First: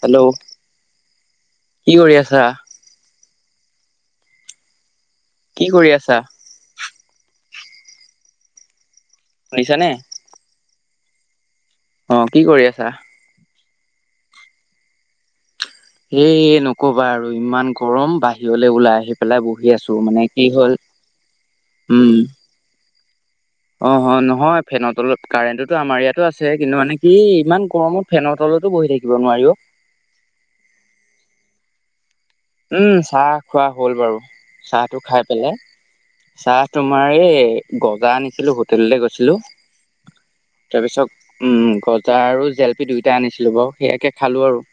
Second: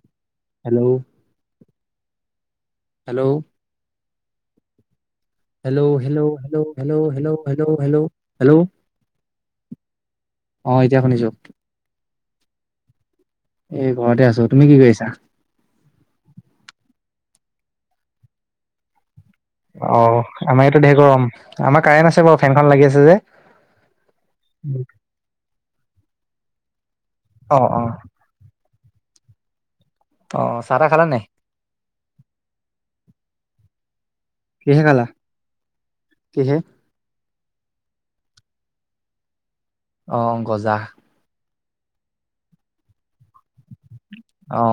Hello, hello কি কৰি আছা? হেল্ল' কি কৰি আছা হেল্ল-হেল্ল-হেল্ল-হেল্ল- হেল্ল-হেল্ল-হেল্ল-হেল্ল শুনিছানে? অ এতিয়া শুনিছো। অ কি কৰি আছা? এ ঘৰতে আছো, তুমি কি কৰিছা? এ নকবা আৰু ইমান গৰম বাহিৰলৈ ওলাই আহিব অ আমাৰ এইটো ঢেৰ গৰম আমাৰ কাৰেণ্ট আছে বাৰু ফেনখন লাগি আছে যে। অ-অ নহয় ফেন তলত কাৰেণ্টটোতো আমাৰ ইয়াতো আছে কিন্তু মানে- কি অ ইমান অ গৰমত ফেনৰ তলতো বহি থাকিব নোৱাৰি অহ। অহ চাহ টা খালা নাই? উম চাহ খোৱা হ'ল বাৰু। কিহে চাহ টো খালা খাই পেলাই, কিহে? চাহ তোমাৰ এই গজা আনিছিলো হোটেললে গৈছিলো। অহ গজা। তাৰপিছত উম গজা আৰু জেলেপি দুই য়া আনিছিলো বাৰু সেয়াকে খালো অ আৰু।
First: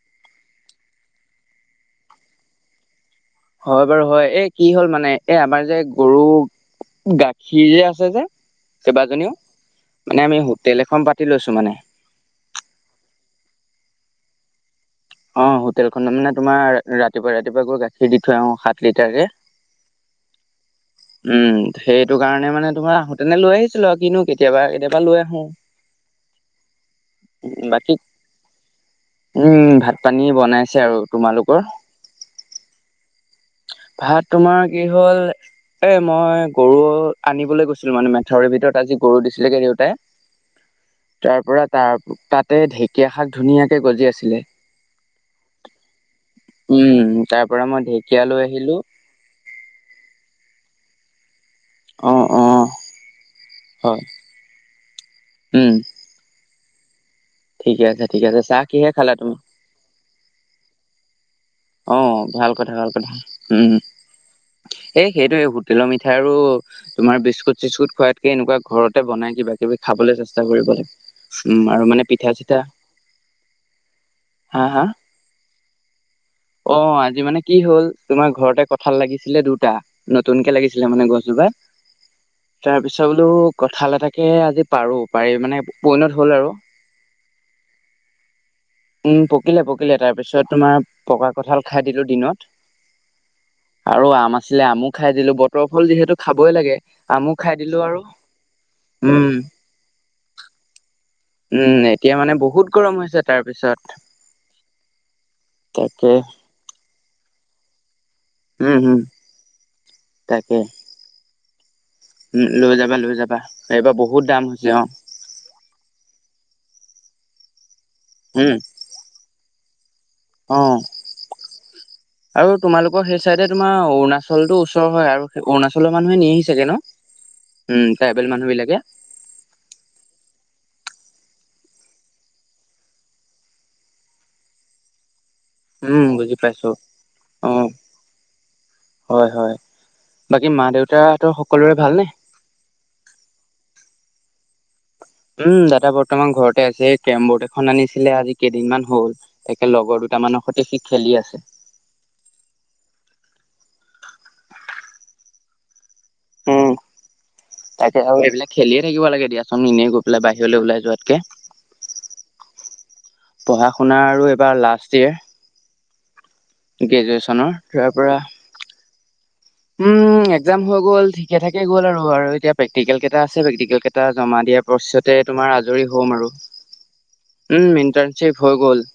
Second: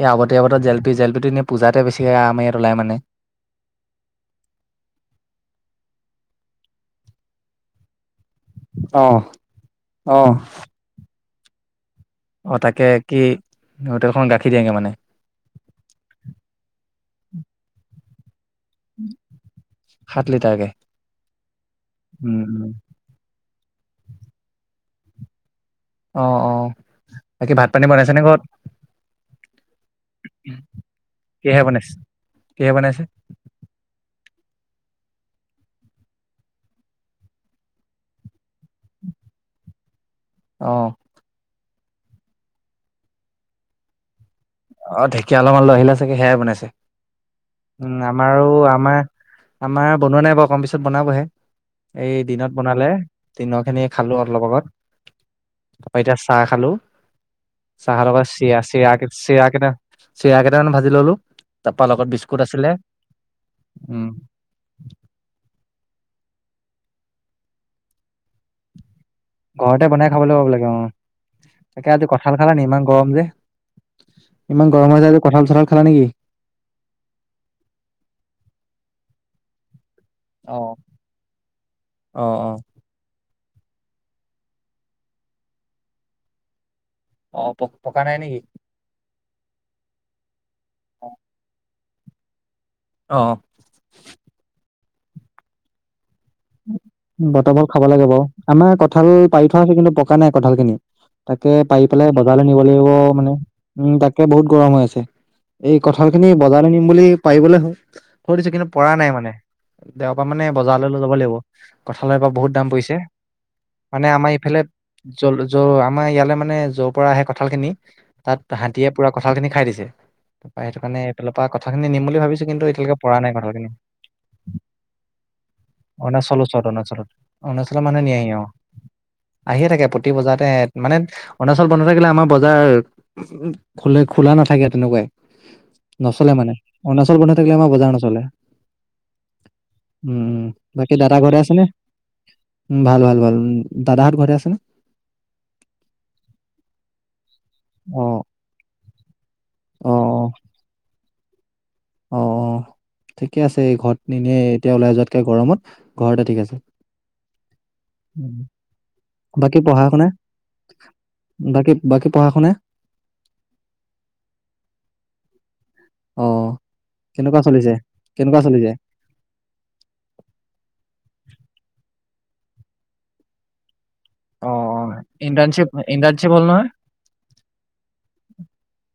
এই আগতীয়া বতৰত জেলপি জেলপিটো এনেই পূজাতে বেছি হয়, আম ইয়াত ওলাই মানে। হয় বাৰু হয়, এই কি হ'ল মানে এ আমাৰ যে গৰু গাখীৰ যে আছে যে অ কেইবাজনীও অ মানে আমি হোটেল এখন পাতি লৈছো মানে। অ তাকে কি হোটেলখন গাখীৰ দিয়েগে মানে? অ হোটেল খত মানে তোমাৰ ৰাতিপুৱা ৰাতিপুৱা গৈ গাখীৰ দি থৈ আহোঁ। সাত লিটাৰকে। উম সেইটো উম কাৰণে মানে উম তোমাৰ আহোঁতেনে লৈ আহিছিলো আৰু কিনো কেতিয়াবা কেতিয়াবা লৈ আহো। অ অ ভাত পানী বাকী, বনাইছে নে ঘৰত? উম ভাত পানী বনাইছে আৰু, কিহে তোমালোকৰ? বনাইছে কিহে বনাইছে ভাত তোমাৰ কি হ'ল এ মই গৰু আনিবলৈ গৈছিলো মানে মেথাউৰিৰ ভিতৰত আজি গৰু দিছিলেগে দেউতাই। অ তাৰ পৰা তাৰ তাতে ঢেকীয়া শাক ধুনীয়াকে গজি আছিলে। অ ঢেকীয়া অলপমান লহিলা চাগে সেয়াই বনাইছে, উম তাৰ পৰা মই উম ঢেকীয়া লৈ আমাৰো আহিলো আমাৰ আমাৰ বনোৱা নাই বাৰু অকমান পিছত বনাবহে। অ এই অ দিনত বনালে দিনৰ খিনি হয় খালো অলপ আগত। উম, অ এতিয়া চাহ খালো। ঠিকে আছে চাহৰ লগত ঠিকে আছে চিৰা চাহ কিহে চিৰা খালা তুমি? চিৰা কেইটা চিৰা কেইটামান ভাজি ললো। তাৰপা লগত অঁ বিস্কুট ভাল আছিলে কথা ভাল কথা। উম। এই সেইটোৱে হোটেলৰ মিঠাই আৰু তোমাৰ বিস্কুট চিস্কুট খোৱাতকে এনেকুৱা ঘৰত তে বনাই কিবা কিবি ঘৰতে বনাই খাবলৈ চেষ্টা পাব কৰিব অ লাগে। উম তাকে আৰু আজি মানে পিঠা কঁঠাল খালা নি চিঠা। হা ইমান গৰম হৈ যাৱ যে কঁঠাল চঠাল খালা নেকি? অঁ আজি মানে কি হ'ল তোমাৰ ঘৰতে কঁঠাল লাগিছিলে দুটা। নতুনকৈ অ লাগিছিলে মানে গছজোপাত। অ অ তাৰপিছত বোলো কঁঠাল এটাকে আজি পাৰো। পাৰি মানে পৰিণত হল আৰু। অঁ প পকা নাই নেকি? উম, পকিলে পকিলে তাৰপিছত তোমাৰ পকা কঁঠাল খাই দিলো দিনত। অ আৰু আম আছিলে আমো খাই দিলো, বতৰৰ ফল যিহেতু খাবই লাগে আমো খাই বতৰৰ দিলো খাব আৰু লাগে বাৰু। আমাৰ কঁঠাল উম পাৰি থোৱা আছে কিন্তু পকা নাই কঁঠাল খিনি। তাকে উম পাৰি পেলাই এতিয়া মানে বজাৰলৈ নিব বহুত লাগিব গৰম হৈছে মানে। তাৰ পিছত উম তাকে বহুত গৰম হৈ আছে। এই কঁঠাল তাকে খিনি বজাৰলৈ নিম বুলি পাৰিব থৈ দিছো, কিন্তু উম পৰা হম নাই মানে। দেওবৰা মানে তাকে বজাৰলৈ লৈ যাব লাগিব। কঁঠালৰ এইবাৰ উম বহুত দাম লৈ যাবা পৰিছে। লৈ যাবা এইবাৰ মানে বহুত আমাৰ দাম এইফালে হৈছে অ আমাৰ ইয়ালে মানে যৰ পৰা আহে কঁঠাল খিনি, উম তাত হাতীয়ে পোৰা কঁঠাল খিনি খাই দিছে। অ তাপা সেইটো কাৰণে এইফালৰ পৰা কথাখিনি নিম বুলি আৰু ভাবিছো, কিন্তু এতিয়ালৈকে তোমালোকৰ সেই পৰা নাই চাইডে কঁঠাল তোমাৰ খিনি। অৰুণাচলতো ওচৰ হয় আৰু সেই অৰুণাচলৰ মানে অৰুণাচল ওচৰত অৰুণাচলত। অৰুণাচলৰ মানুহে ট্ৰাইবেল নিয়েহি অঁ। মানুহ বিলাকে আহিয়ে থাকে প্ৰতি বজাৰ তে মানে অৰুণাচল বন্ধ থাকিলে আমাৰ বজাৰ খো খোলা নাথাকে তেনেকুৱাই। উম বুজি নচলে মানে। পাইছো অৰুণাচল বন্ধ অ থাকিলে আমাৰ বজাৰ নচলে। হয় হয়। বাকী মা দেউতা এই দাদাৰ ঘৰতে আছেনে? উম ভাল ভাল ভাল উম। দাদাহঁত ঘৰতে আছেনে? উম দাদা বৰ্তমান ঘৰতে আছে। এই কেৰম বৰ্ড এ খন অ অ আনিছিলে আজি কেইদিনমান হ'ল। তাকে লগৰ দুটামানৰ সৈতে সি খেলি আছে। অঁ অঁ। ঠিকে আছে, এই ঘৰত এনেই এতিয়া ওলাই যোৱাতকে গৰমত ঘৰতে ঠিক আছে। উম, তাকে আৰু উম, এইবিলাক খেলিয়ে থাকিব লাগে দিয়াচোন এনেই গৈ পেলাই বাহিৰলৈ ওলাই যোৱাতকে। বাকি বাকি পঢ়া শুনা? পঢ়া শুনা আৰু এইবাৰ লাষ্ট ইয়েৰ। অঁ কেনেকুৱা গ্ৰেজুৱেশ্যনৰ চলিছে তাৰ পৰা কেনেকুৱা চলিছে? উম এক্জাম হৈ গ'ল, ঠিকে থাকে গ'ল আৰু। আৰু এতিয়া প্ৰেক্টিকেল কেইটা আছে প্ৰেক্টিকেল কে টা জমা অ দিয়াৰ অ পাছতে তোমাৰ ইণ্টাৰ্ণশ্বিপ আজৰি হম আৰু। ইণ্টাৰ্ণশ্বিপ হ'ল নহয় উম ইণ্টাৰ্ণশ্বিপ হৈ গল।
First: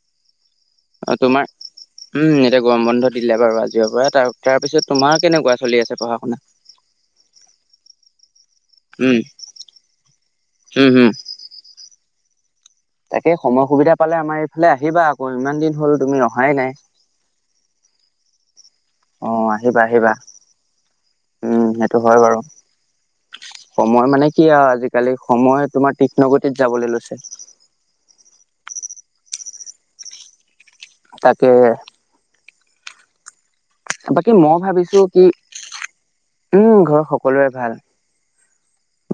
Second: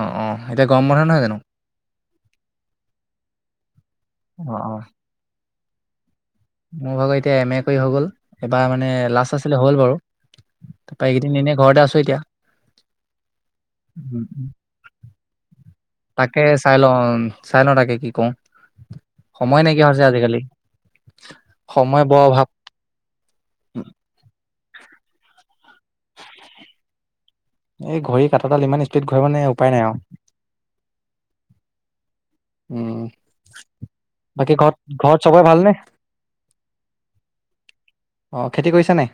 অ অ এতিয়া গৰম বন্ধ অঁ নহয় জানো তোমাৰ উম এতিয়া গৰম বন্ধ দিলে বাৰু আজিৰ পৰা। তাৰ অ তাৰ অ পিছত তোমাৰ কেনেকুৱা চলি আছে পঢ়া শুনা? মোৰ ভাগৰ এতিয়া এম এ কৰি হৈ গ'ল। এবাৰ মানে উম, লাষ্ট আছিলে হ'ল বাৰু। উম, তাৰ হম পৰা এইকেইদিন এনে ঘৰতে আছো এতিয়া। তাকে সময় সুবিধা পালে উম, আমাৰ উম। এইফালে আহিবা আক ইমান দিন হ'ল। তুমি তাকে অহাই নাই চাইলও চাইলও তাকে কি কৰো। অঁ আহিবা আহিবা। উম সেইটো সময় বৰ হয় বাৰু। অভাৱ সময় মানে কি আৰু আজিকালি সময় তোমাৰ তীক্ষ্ণ গতিত যাবলে লৈছে। এই ঘড়ীৰ কাটাডাল ইমান স্পীড ঘূৰে মানে উপায় নাই আৰু। তাকেহে। উম বাকী মই ঘৰত ভাবিছো ঘৰত কি। চবৰে ভালনে উম ঘৰৰ সকলোৰে ভাল। অ খেতি কৰিছ নাই?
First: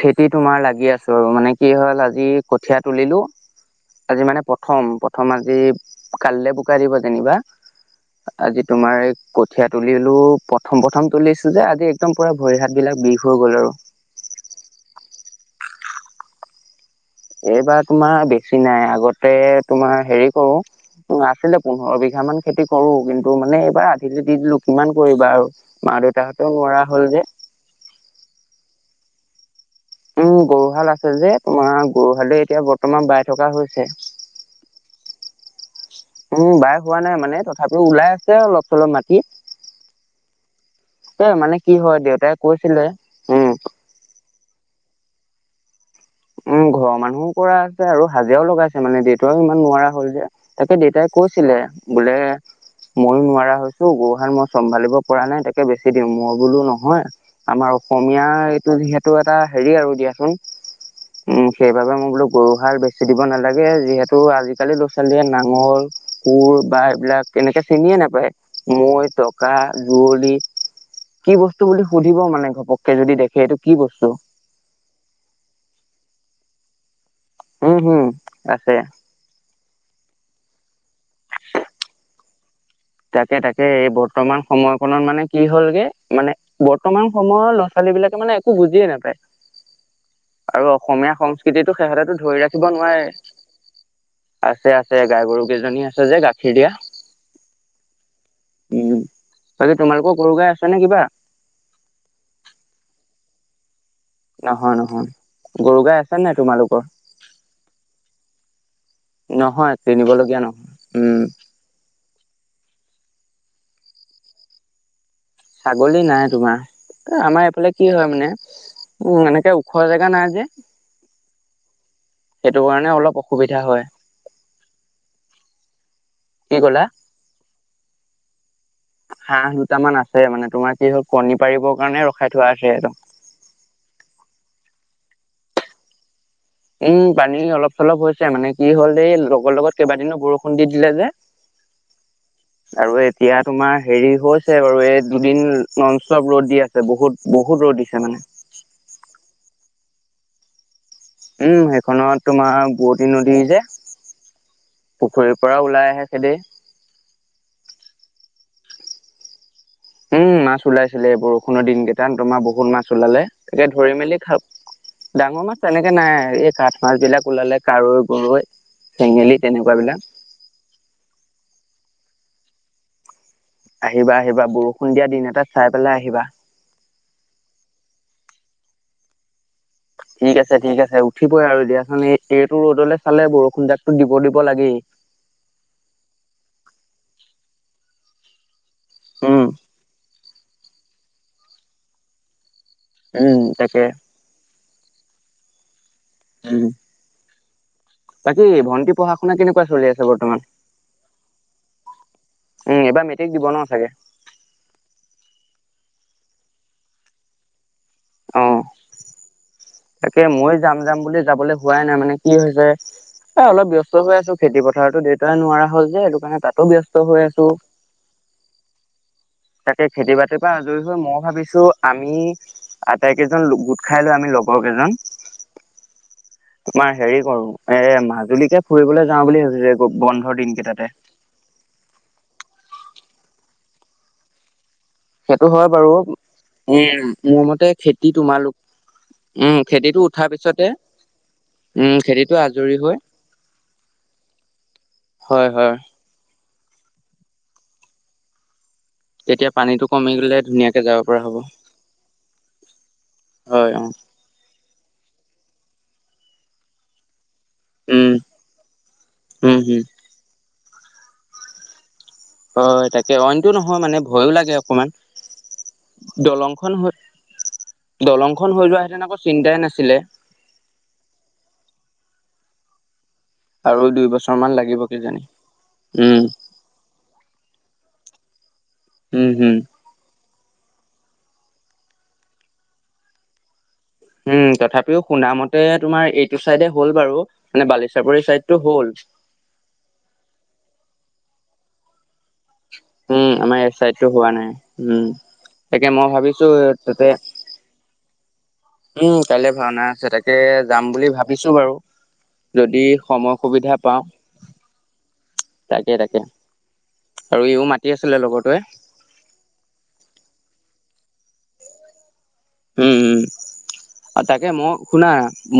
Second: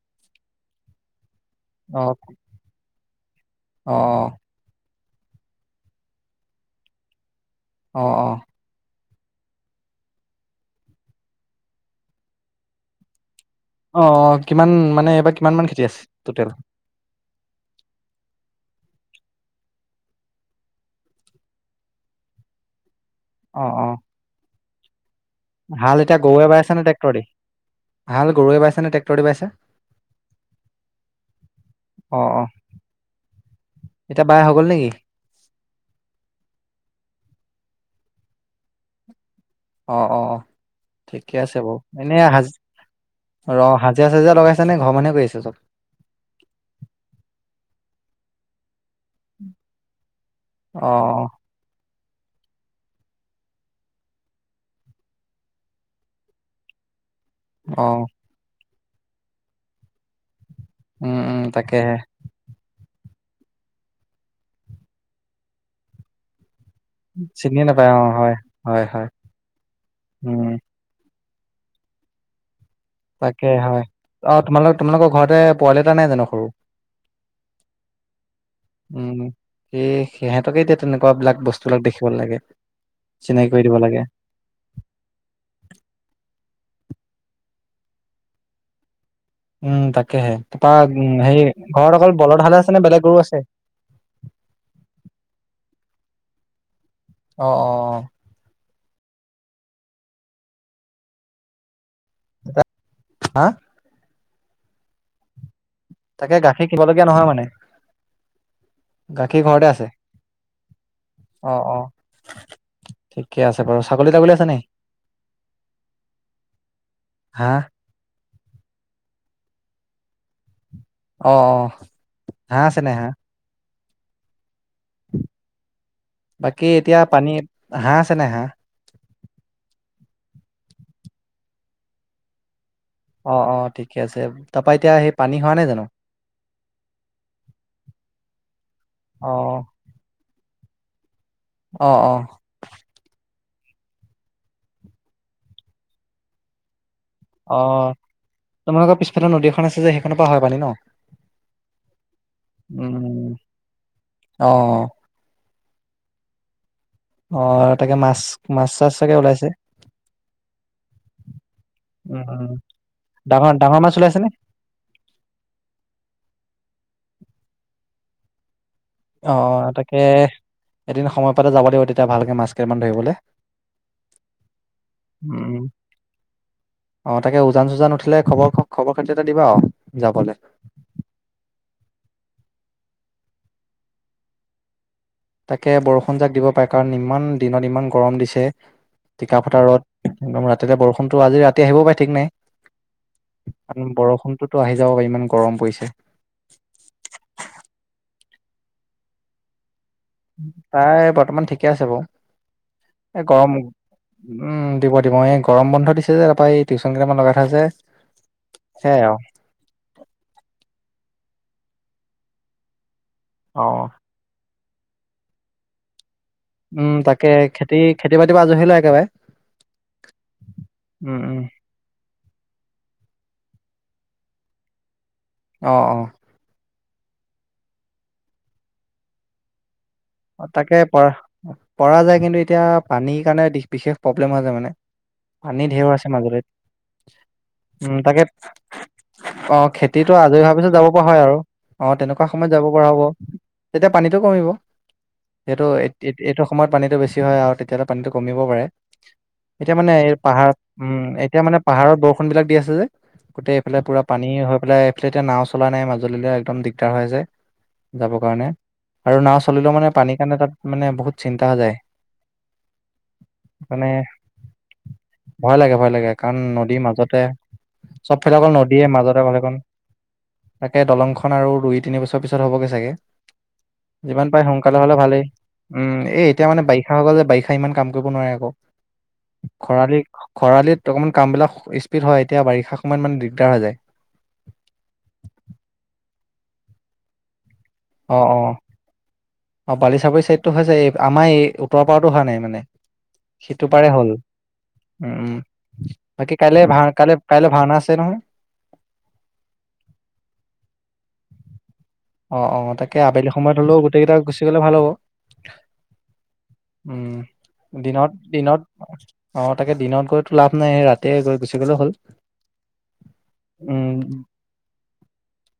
খেতি তোমাৰ লাগি আছো আৰু, মানে কি হ'ল অ আজি কঠিয়া তুলিলো। অ আজি মানে প্ৰথম। প্ৰথম আজি কাললৈ বোকা দিব যেনিবা। অ অ আজি তোমাৰ কঠীয়া তুলিলো প্ৰথম প্ৰথম তুলিছো যে আজি একদম পোৰা ভৰি হাত বিলাক বিষ হৈ গ'ল আৰু। অ কিমান মানে এইবাৰ কিমানান খেতি আছে টোটেল? এইবাৰ তোমাৰ বেছি নাই। আগতে তোমাৰ হেৰি কৰো আছিলে পোন্ধৰ বিঘা মান খেতি কৰো। কিন্তু মানে অ অ এইবাৰ আধিলৈ দি দিলো। কিমান কৰিবা আৰু মা হাল এতিয়া গৰুৱে দেউতাহঁতেও বাইছে নোৱাৰা নে হ'ল ট্ৰেক্টৰ যে দি, হাল গৰুৱে বাইছে নে ট্ৰেক্টৰ দি বাইছে? উম গৰুহাল আছে যে, তোমাৰ অ অ গৰুহালেই এতিয়া বৰ্তমান বাই থকা হৈছে। এতিয়া বাই হৈ গ'ল নেকি? উম বাই হোৱা নাই মানে, তথাপিও ওলাই আছে অলপ চলপ মাটি। অঁ অঁ অঁ। এ ঠিকে মানে আছে কি বাৰ। হয় এনে দেউতাই হাজ কৈছিলে উম অ হজিৰা চাজিৰা লগাইছ নে ঘৰৰ মানুহে কৰি আছে চব? উম ঘৰৰ মানুহো কৰা আছে আৰু হাজিৰাও লগাইছ এ মানে দেউতাও ইমান নোৱাৰা হল যে। তাকে অ দেউতাই কৈছিলে বোলে মইয়ো নোৱাৰা হৈছো গৰুহাল মই চম্ভালিব পৰা নাই তাকে বেছি দিওঁ, মই বোলো নহয় আমাৰ অ অসমীয়াৰ এইটো যিহেতু এটা হেৰি আৰু দিয়াচোন। উম সেইবাবে মই বোলো গৰুহাল বে চি দিব নালাগে যিহেতু আজিকালি ল'ৰা ছোৱালীয়ে নাঙৰ, কোৰ বা এইবিলাক এনেকে চিনিয়ে অ নাপায়। হয় হয় মৈ, হয় টকা, ৰুৱলি। উম কি বস্তু বুলি সুধিব মানে ঘপকে। তাকে হয়। অ তোমাল তোমালোকৰ ঘৰতে পোৱালি এটা নাই জানো সৰু? উম হম আছে। উম সি সিহঁতকে এতিয়া তেনেকুৱা বিলাক বস্তুবিলাক দেখিবলে লাগে। তাকে চিনাকি কৰি তাকে দিব এই লাগে বৰ্তমান সময় কণত মানে কি হ'লগে, মানে বৰ্তমান সময়ৰ ল'ৰা ছোৱালী বিলাকে মানে একো বুজিয়ে নাপায়। উম তাকেহে তাৰপা আৰু উম অসমীয়া হেৰি সংস্কৃতিতটো ঘৰত অকল সিহঁতেতো বলদ ধৰি হালে ৰাখিব আছে নে বেলেগ নোৱাৰে। গৰু আছে আছে আছে গাই গৰু কেইজনী আছে যে গাখীৰ দিয়া। অঁ অঁ অঁ। উম তাকে তোমালোকৰ গৰু গাই আছে নে কিবা? এটা। হা? নহয় নহয় গৰু গাই আছে তাকে নাই গাখীৰ তোমালোকৰ? কিনিবলগীয়া নহয় মানে গাখীৰ ঘৰতে নহয় আছে চিনিবলগীয়া নহয়। উম। অ অ ঠিকে আছে বাৰু ছাগলী তাগলী আছে নাই? ছাগলী নাই তোমাৰ। আমাৰ হাঁহ এইফালে কি হয় মানে উম এনেকে খোৱা জেগা নাই যে, অ অ সেইটো হাঁহ আছে নে কাৰণে হাঁহ অলপ অসুবিধা হয়। কি বাকী ক'লা এতিয়া পানীত হাঁহ আছে নাই হাঁহ? হাঁহ দুটামান আছে মানে তোমাৰ কি হল কণী পাৰিবৰ কাৰণে ৰখাই থোৱা আছে সেতক। অঁ অঁ ঠিকে আছে। তাপা এতিয়া সেই পানী হোৱা নাই জানো? উম পানী অলপ চলপ হৈছে, মানে কি হ'ল এই অ লগে লগে কেইবাদিনো বৰষুণ দি দিলে যে। অঁহ অহঁ। আৰু এতিয়া তোমাৰ হেৰি হৈছে বাৰু এই দুদিন নন্ ষ্টপ ৰ'দ দি আছে বহুত। বহুত ৰ'দ অঁহ দিছে মানে তোমালোকৰ পিছফালে নদী এখন আছে যে সেইখনৰ পৰা হয় পানী ন? উম সেইখনত তোমাৰ বুৱতী উম নদী যে অ পুখুৰীৰ পৰা ওলাই [unintelligible] অঁ তাকে মাছ মাছ চাছ চাগে ওলাইছে? উম মাছ ওলাইছিলে, বৰষুণৰ দিন কেইটাত তোমাৰ উম বহুত মাছ ওলালে, ডাঙৰ তাকে ডাঙৰ মাছ ধৰি ওলাইছে মেলি নে খাও। ডাঙৰ মাছ তেনেকে নাই, এই কাঠ মাছ বিলাক ওলালে কাৱৈ গৰৈ। চেঙেলী অঁ তেনেকুৱা তাকে বিলাক এদিন সময় পালে যাব লাগিব তেতিয়া ভালকে মাছ কেইটামান ধৰিবলে। আহিবা আহিবা বৰষুণ দিয়া দিন এটাত চাই পেলাই আহিবা। অঁ তাকে উজান চুজান উঠিলে খবৰ খ খবৰ খাতি এটা দিবা আৰু। যাবলে ঠিক আছে ঠিক আছে। উঠিবই আৰু দিয়াচোন এই টো ৰ'দলে চালে বৰষুণজাক তহ দিব দিব লাগেই। তাকে বৰষুণ যাক দিব পাৰে কাৰণ ইমান দিনত ইমান গৰম দিছে। উম টিকাফতাৰ ৰদ একদম ৰাতিলে বৰষুণতো আজি ৰাতি আহিবও পাৰে ঠিক নাই উম তাকে ো আহি যাব পাৰি ইমান গৰম পৰিছে উম বাকী ভণ্টি পঢ়া শুনা কেনেকুৱা চলি আছে বৰ্তমান তাই বৰ্তমান ঠিকে আছে বাৰু উম এইবাৰ এ মেট্ৰিক দিব গৰম ন চাগে উম দিব দিব এই গৰম বন্ধত দিছে যে তাৰৰা এই টিউচন কেইটান লগাই থ আ যে অ তাকে মই যাম যাম বুলি যাবলৈ হোৱাই নাই মানে কি হৈছে এ অ অলপ ব্য্স্ত হৈ আছো খেতি পথাৰতো দেউতাই নোৱাৰা হল যে এইটো উম তাকে খেতি খেতি বাতি বা আজহী লয় একেবাৰে তাকে খেতি বাতিৰ পৰা আজৰি হৈ মই উম উম ভাবিছো আমি আটাই কেইজন গোট খাই লো আমি লগৰ কেইজন আহ অ তোমাৰ হেৰি কৰো এ মাজুলীকে ফুৰিবলৈ যাওঁ বুলি ভাবিছো বন্ধৰ দিন তাকে কেইটাতে পৰা পৰা যায় কিন্তু এতিয়া পানীৰ কাৰণে বিশেষ প্ৰব্লেম হৈ যায় মানে সেইটো পানী হয় বাৰু ঢেউৰ আছে উম মোৰ মতে মাজুলত উম খেতি তাকে তোমালোক উম অ খেতিটো খেতিতটো উঠাৰ আজৰি হোৱাৰ পিছতে পিছত যাব পৰা হয় আৰু অ উম তেনেকুৱা খেতিটো সময়ত যাব আজৰি পৰা হৈ হ'ব তেতিয়া পানীতটো কমিব। হয় সেইটো হয় এইটো সময়ত পানীতটো বেছি হয় আৰু তেতিয়াহ'লে পানীতটো কমিব পাৰে। তেতিয়া এতিয়া পানীটো মানে কমি গ'লে পাহাৰত ধুনীয়াকে যাব উম পৰা হ'ব এতিয়া মানে পাহাৰত বৰষুণ বিলাক দি আছে যে গোটেই হয় এইফালে অ পুৰা পানী হৈ পেলাই আ এতিয়া না চলা নাই মাজুল একদম দিগদাৰ যাব উম কাৰণে আৰু না উম চলিলেও হম মানে পানীৰ কাৰণে তাত মানে বহুত চিন্তা হৈ যায় হয় তাকে অইনটো নহয় মানে ভয়ো লাগে অকমান ভয় লাগে ভয় লাগে কাৰণ দলংখন নদীৰ হৈ মাজতে। চবফালে দলংখন অকল হৈ নদীয়ে যোৱাহেঁতেন আকৌ মাজতে ভালে চিন্তাই নাছিলে তাকে দলংখনন আৰু দুই তিন বছৰ পিছত। ত হ'বগে চাগে। আৰু দুই যিমান বছৰ পাৰে মান সোনকালে লাগিব হ'লে কিজানি ভালেই উম উম এই এতিয়া মানে বাৰিষা হকলল যে বা। ইমান কাম কৰিব নোৱাৰে আকৌ উম হম খৰালি খৰালিত অকণমান কামবিলাক স্পীড হয় এতিয়া বাৰিষা সময়ত মানে দিগদাৰ হৈ যায় উম তথাপিও শুনামতে তোমাৰ এইটো চাইডে হ'ল বাৰু মানে অ বালিচাপৰি অ চাইডটো হ'ল অ বালিচাপৰি ছাইডটো হৈছে এই আমাৰ এই উত্তৰ পাৰতো হোৱা নাই মানে উম আমাৰ সেইটো এই পাৰে চাইডটো হ'ল হোৱা নাই উম তাকে উমল। মই বাকী ভাবিছো কাইলৈ ভা তাতে কাই কাইলৈ ভাওনা আছে নহয়। উম কাইলৈ ভাওনা আছে তাকে যাম বুলি ভাবিছো বাৰু। অ অ যদি তাকে আবেলি সময় সময়ত সুবিধা হলেও গোটেই পাওঁ কেইটা গুচি গলে ভাল হব। তাকে তাকে উম আৰু ইও মাতি দিনত আছিলে লগৰটোৱে দিনত আহ তাকে দিনত গৈতো লাভ নাইে ৰাতি। তে গৈ গুচি গ'লেও হ'ল। উম উম। তাকে মই শুনা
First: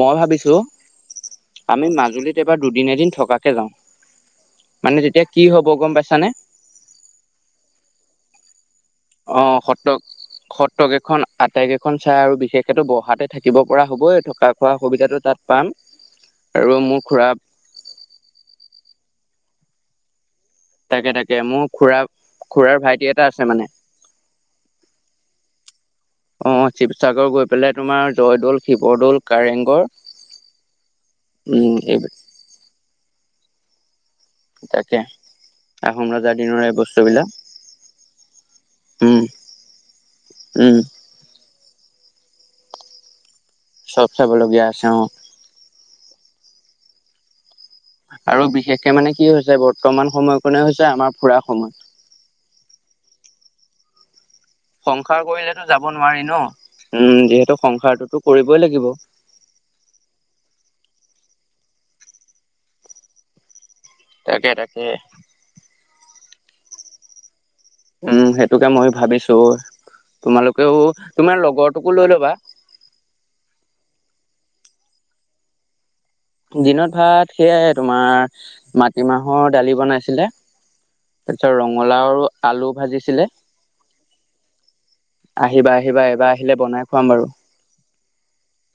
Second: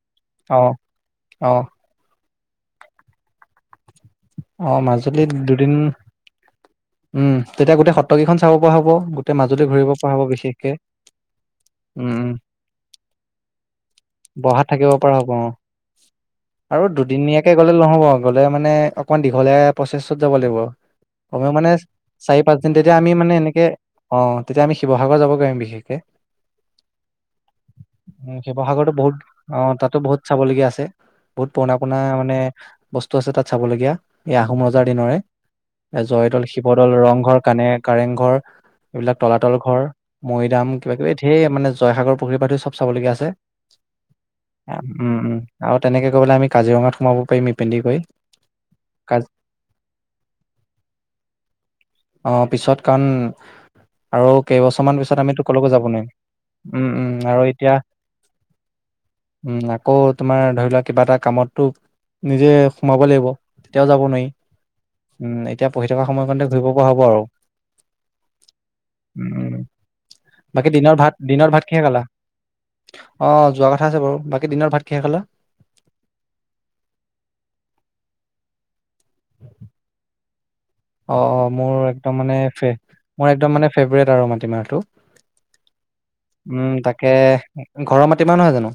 মই ভাবিছো অ', অ', আমি মাজুলীত এবাৰ দুদিনে এদিন থকা যাও অ', মানে তেতিয়া মাজুলীত কি হব দুদিন গম পাইছানে উম তেতিয়া গোটেই সত্ৰ কেইখন চাব পৰা হ'ব গোটেই অ মাজুলী ঘূৰিব সত্ৰ পৰা হ'ব বিশেষকে সত্ৰকেইখন আটাইকেইখন উম, চাই উম, আৰু বিশেষকেতো বহাতে থাকিব। পৰা হ'বই থকা বহাত খোৱা থাকিব পৰা সুবিধাতটো হ'ব তাত অ'। পাম। আৰু মোৰ খুৰা দুদিনীয়াকে গ'লে নহ'ব গ'লে মানে। অকমান দীঘলীয়া প্ৰচেছত যাব তাকে তাকে লাগিব মোৰ মানে। খুৰা চাৰি পাঁচ দিন খুৰাৰ তেতিয়া ভাইটি আমি এটা মানে আছে এনেকে অ তেতিয়া আমি শিৱসাগৰত যাব পাৰিম বিশেষকে। অ' শিৱসাগৰ গৈ পেলাই তোমাৰ জয়দৌল শিৱসাগৰতৰতটো শিৱদৌল বহুত আহ কাৰেংঘৰ তাতো বহুত চাবলগীয়া আছে। বহুত পুৰণা উম, এই পোণা মানে বস্তু আছে তাত চাবলগীয়া এই আহোম ৰজাৰ তাকে দিনৰে। আহোম ৰজাৰ জয়দৌল, দিনৰ এই শিৱদৌল, বস্তুবিলাক ৰংঘৰ, কানে কাৰেংঘৰ এইবিলাক উম, তলাতল ঘৰ, মৈদাম উম, কিবা কিবি ধেৰ মানে জয়সাগৰ পুখুৰী পা ধৰি চব চাবলগীয়া আছে। চব চাবলগীয়া আছে অ'। উম উম আৰু তেনেকে গৈ পেলাই আমি কাজিৰঙাত সোমাব পাৰিম। ইপিনেদি গৈ আৰু বিশেষকে মানে কাজ কি হৈছে বৰ্তমান সময় কণে হৈছে আমাৰ ফুৰা সময়। অ পিছত কাৰণ, আৰু কেইবছৰমান পিছত সংসাৰ আমি তো কৰিলেতো কলৈকো যাব নোৱাৰিম। নোৱাৰি ন উম যিহেতু সংসাৰটোতো কৰিবই লাগিব। উম, আকৌ তোমাৰ ধৰি লোৱা কিবা এটা কামতটো নিজে সোমাব লাগিব। তেতিয়াও যাব নোৱাৰি, তাকে তাকে উম এতিয়া পঢ়ি থকা সময় কাৰণতে ঘূৰিব পৰা হ'ব আৰু। উম সেইটোকে মই উম ভাবিছোঁ। উম বাকী তোমালোকেও দিনৰ ভাত তোমাৰ দিনৰ ভাত কিহে লগৰটোকো খালা লৈ লবা। অ যোৱা কথা আছে বাৰু বাকী দিনৰ ভাত কিহে খালা? দিনত ভাত সেয়াই তোমাৰ মাটিমাহৰ দালি বনাইছিলে। অ অ তাৰপিছত মোৰ ৰঙালাও একদম আৰু মানে আলু ভাজিছিলে মোৰ একদম মানে ফেভৰেট আৰু মাটিমাহটো। আহিবা আহিবা এবাৰ আহিলে উম বনাই খুৱাম তাকে বাৰু ঘৰৰ মাটিমাহ নহয় জানো?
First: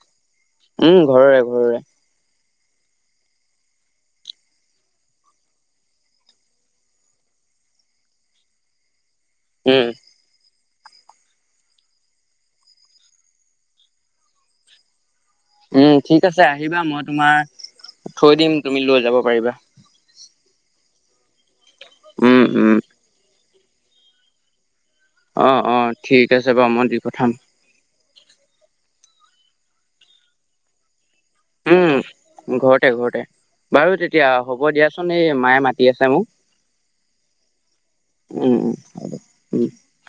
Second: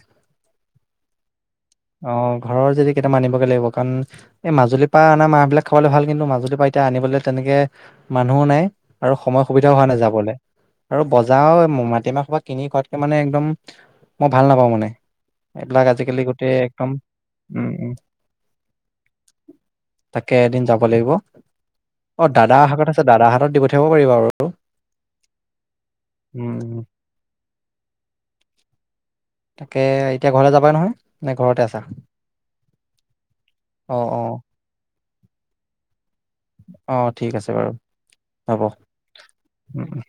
উম ঘৰৰে ঘৰৰে অ ঘৰৰ যদি কেইটামান আনি বগে লাগিব। কাৰণ এই মাজুলী পা আনা মাহ বিলাক খাবলৈ ভাল কিন্তু মাজুলী পা এতিয়া আনিবলৈ তেনেকে মানুহও নাই আৰু সময় সুবিধাও হোৱা উম নাই যাবলে। আৰু বজাৰ মাটিমাহহোপা কিনি খোৱাতকে মানে একদম, মই ভাল নাপাওঁ মানে। এইবিলাক উম আজিকালি ঠিক আছে গোটেই আহিবা, একদম মই তোমাৰ উম, উম, থৈ দিম তুমি লৈ যাব পাৰিবা। কেইদিন যাব লাগিব অ উম দাদাৰ উম হাতত আছে দাদা হাতত দি পঠিয়াক পাৰিব আৰু। অ অ ঠিক আছে উম, বাৰু উম, মই দি পঠাম। তাকে এতিয়া ঘৰলে যাবাই নহয়? নে ঘৰতে আছা উম ঘৰতে ঘৰতে, বাৰু অ', তেতিয়া অ', হ'ব দিয়া চোন এই মায়ে মাতি আছে মোক। অঁ ঠিক আছে বাৰু উম হ'ব। উম উম উম।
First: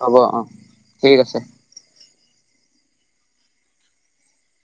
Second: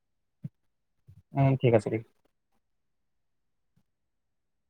হ'ব অহ। উম ঠিক আছে ঠিক দিয়া।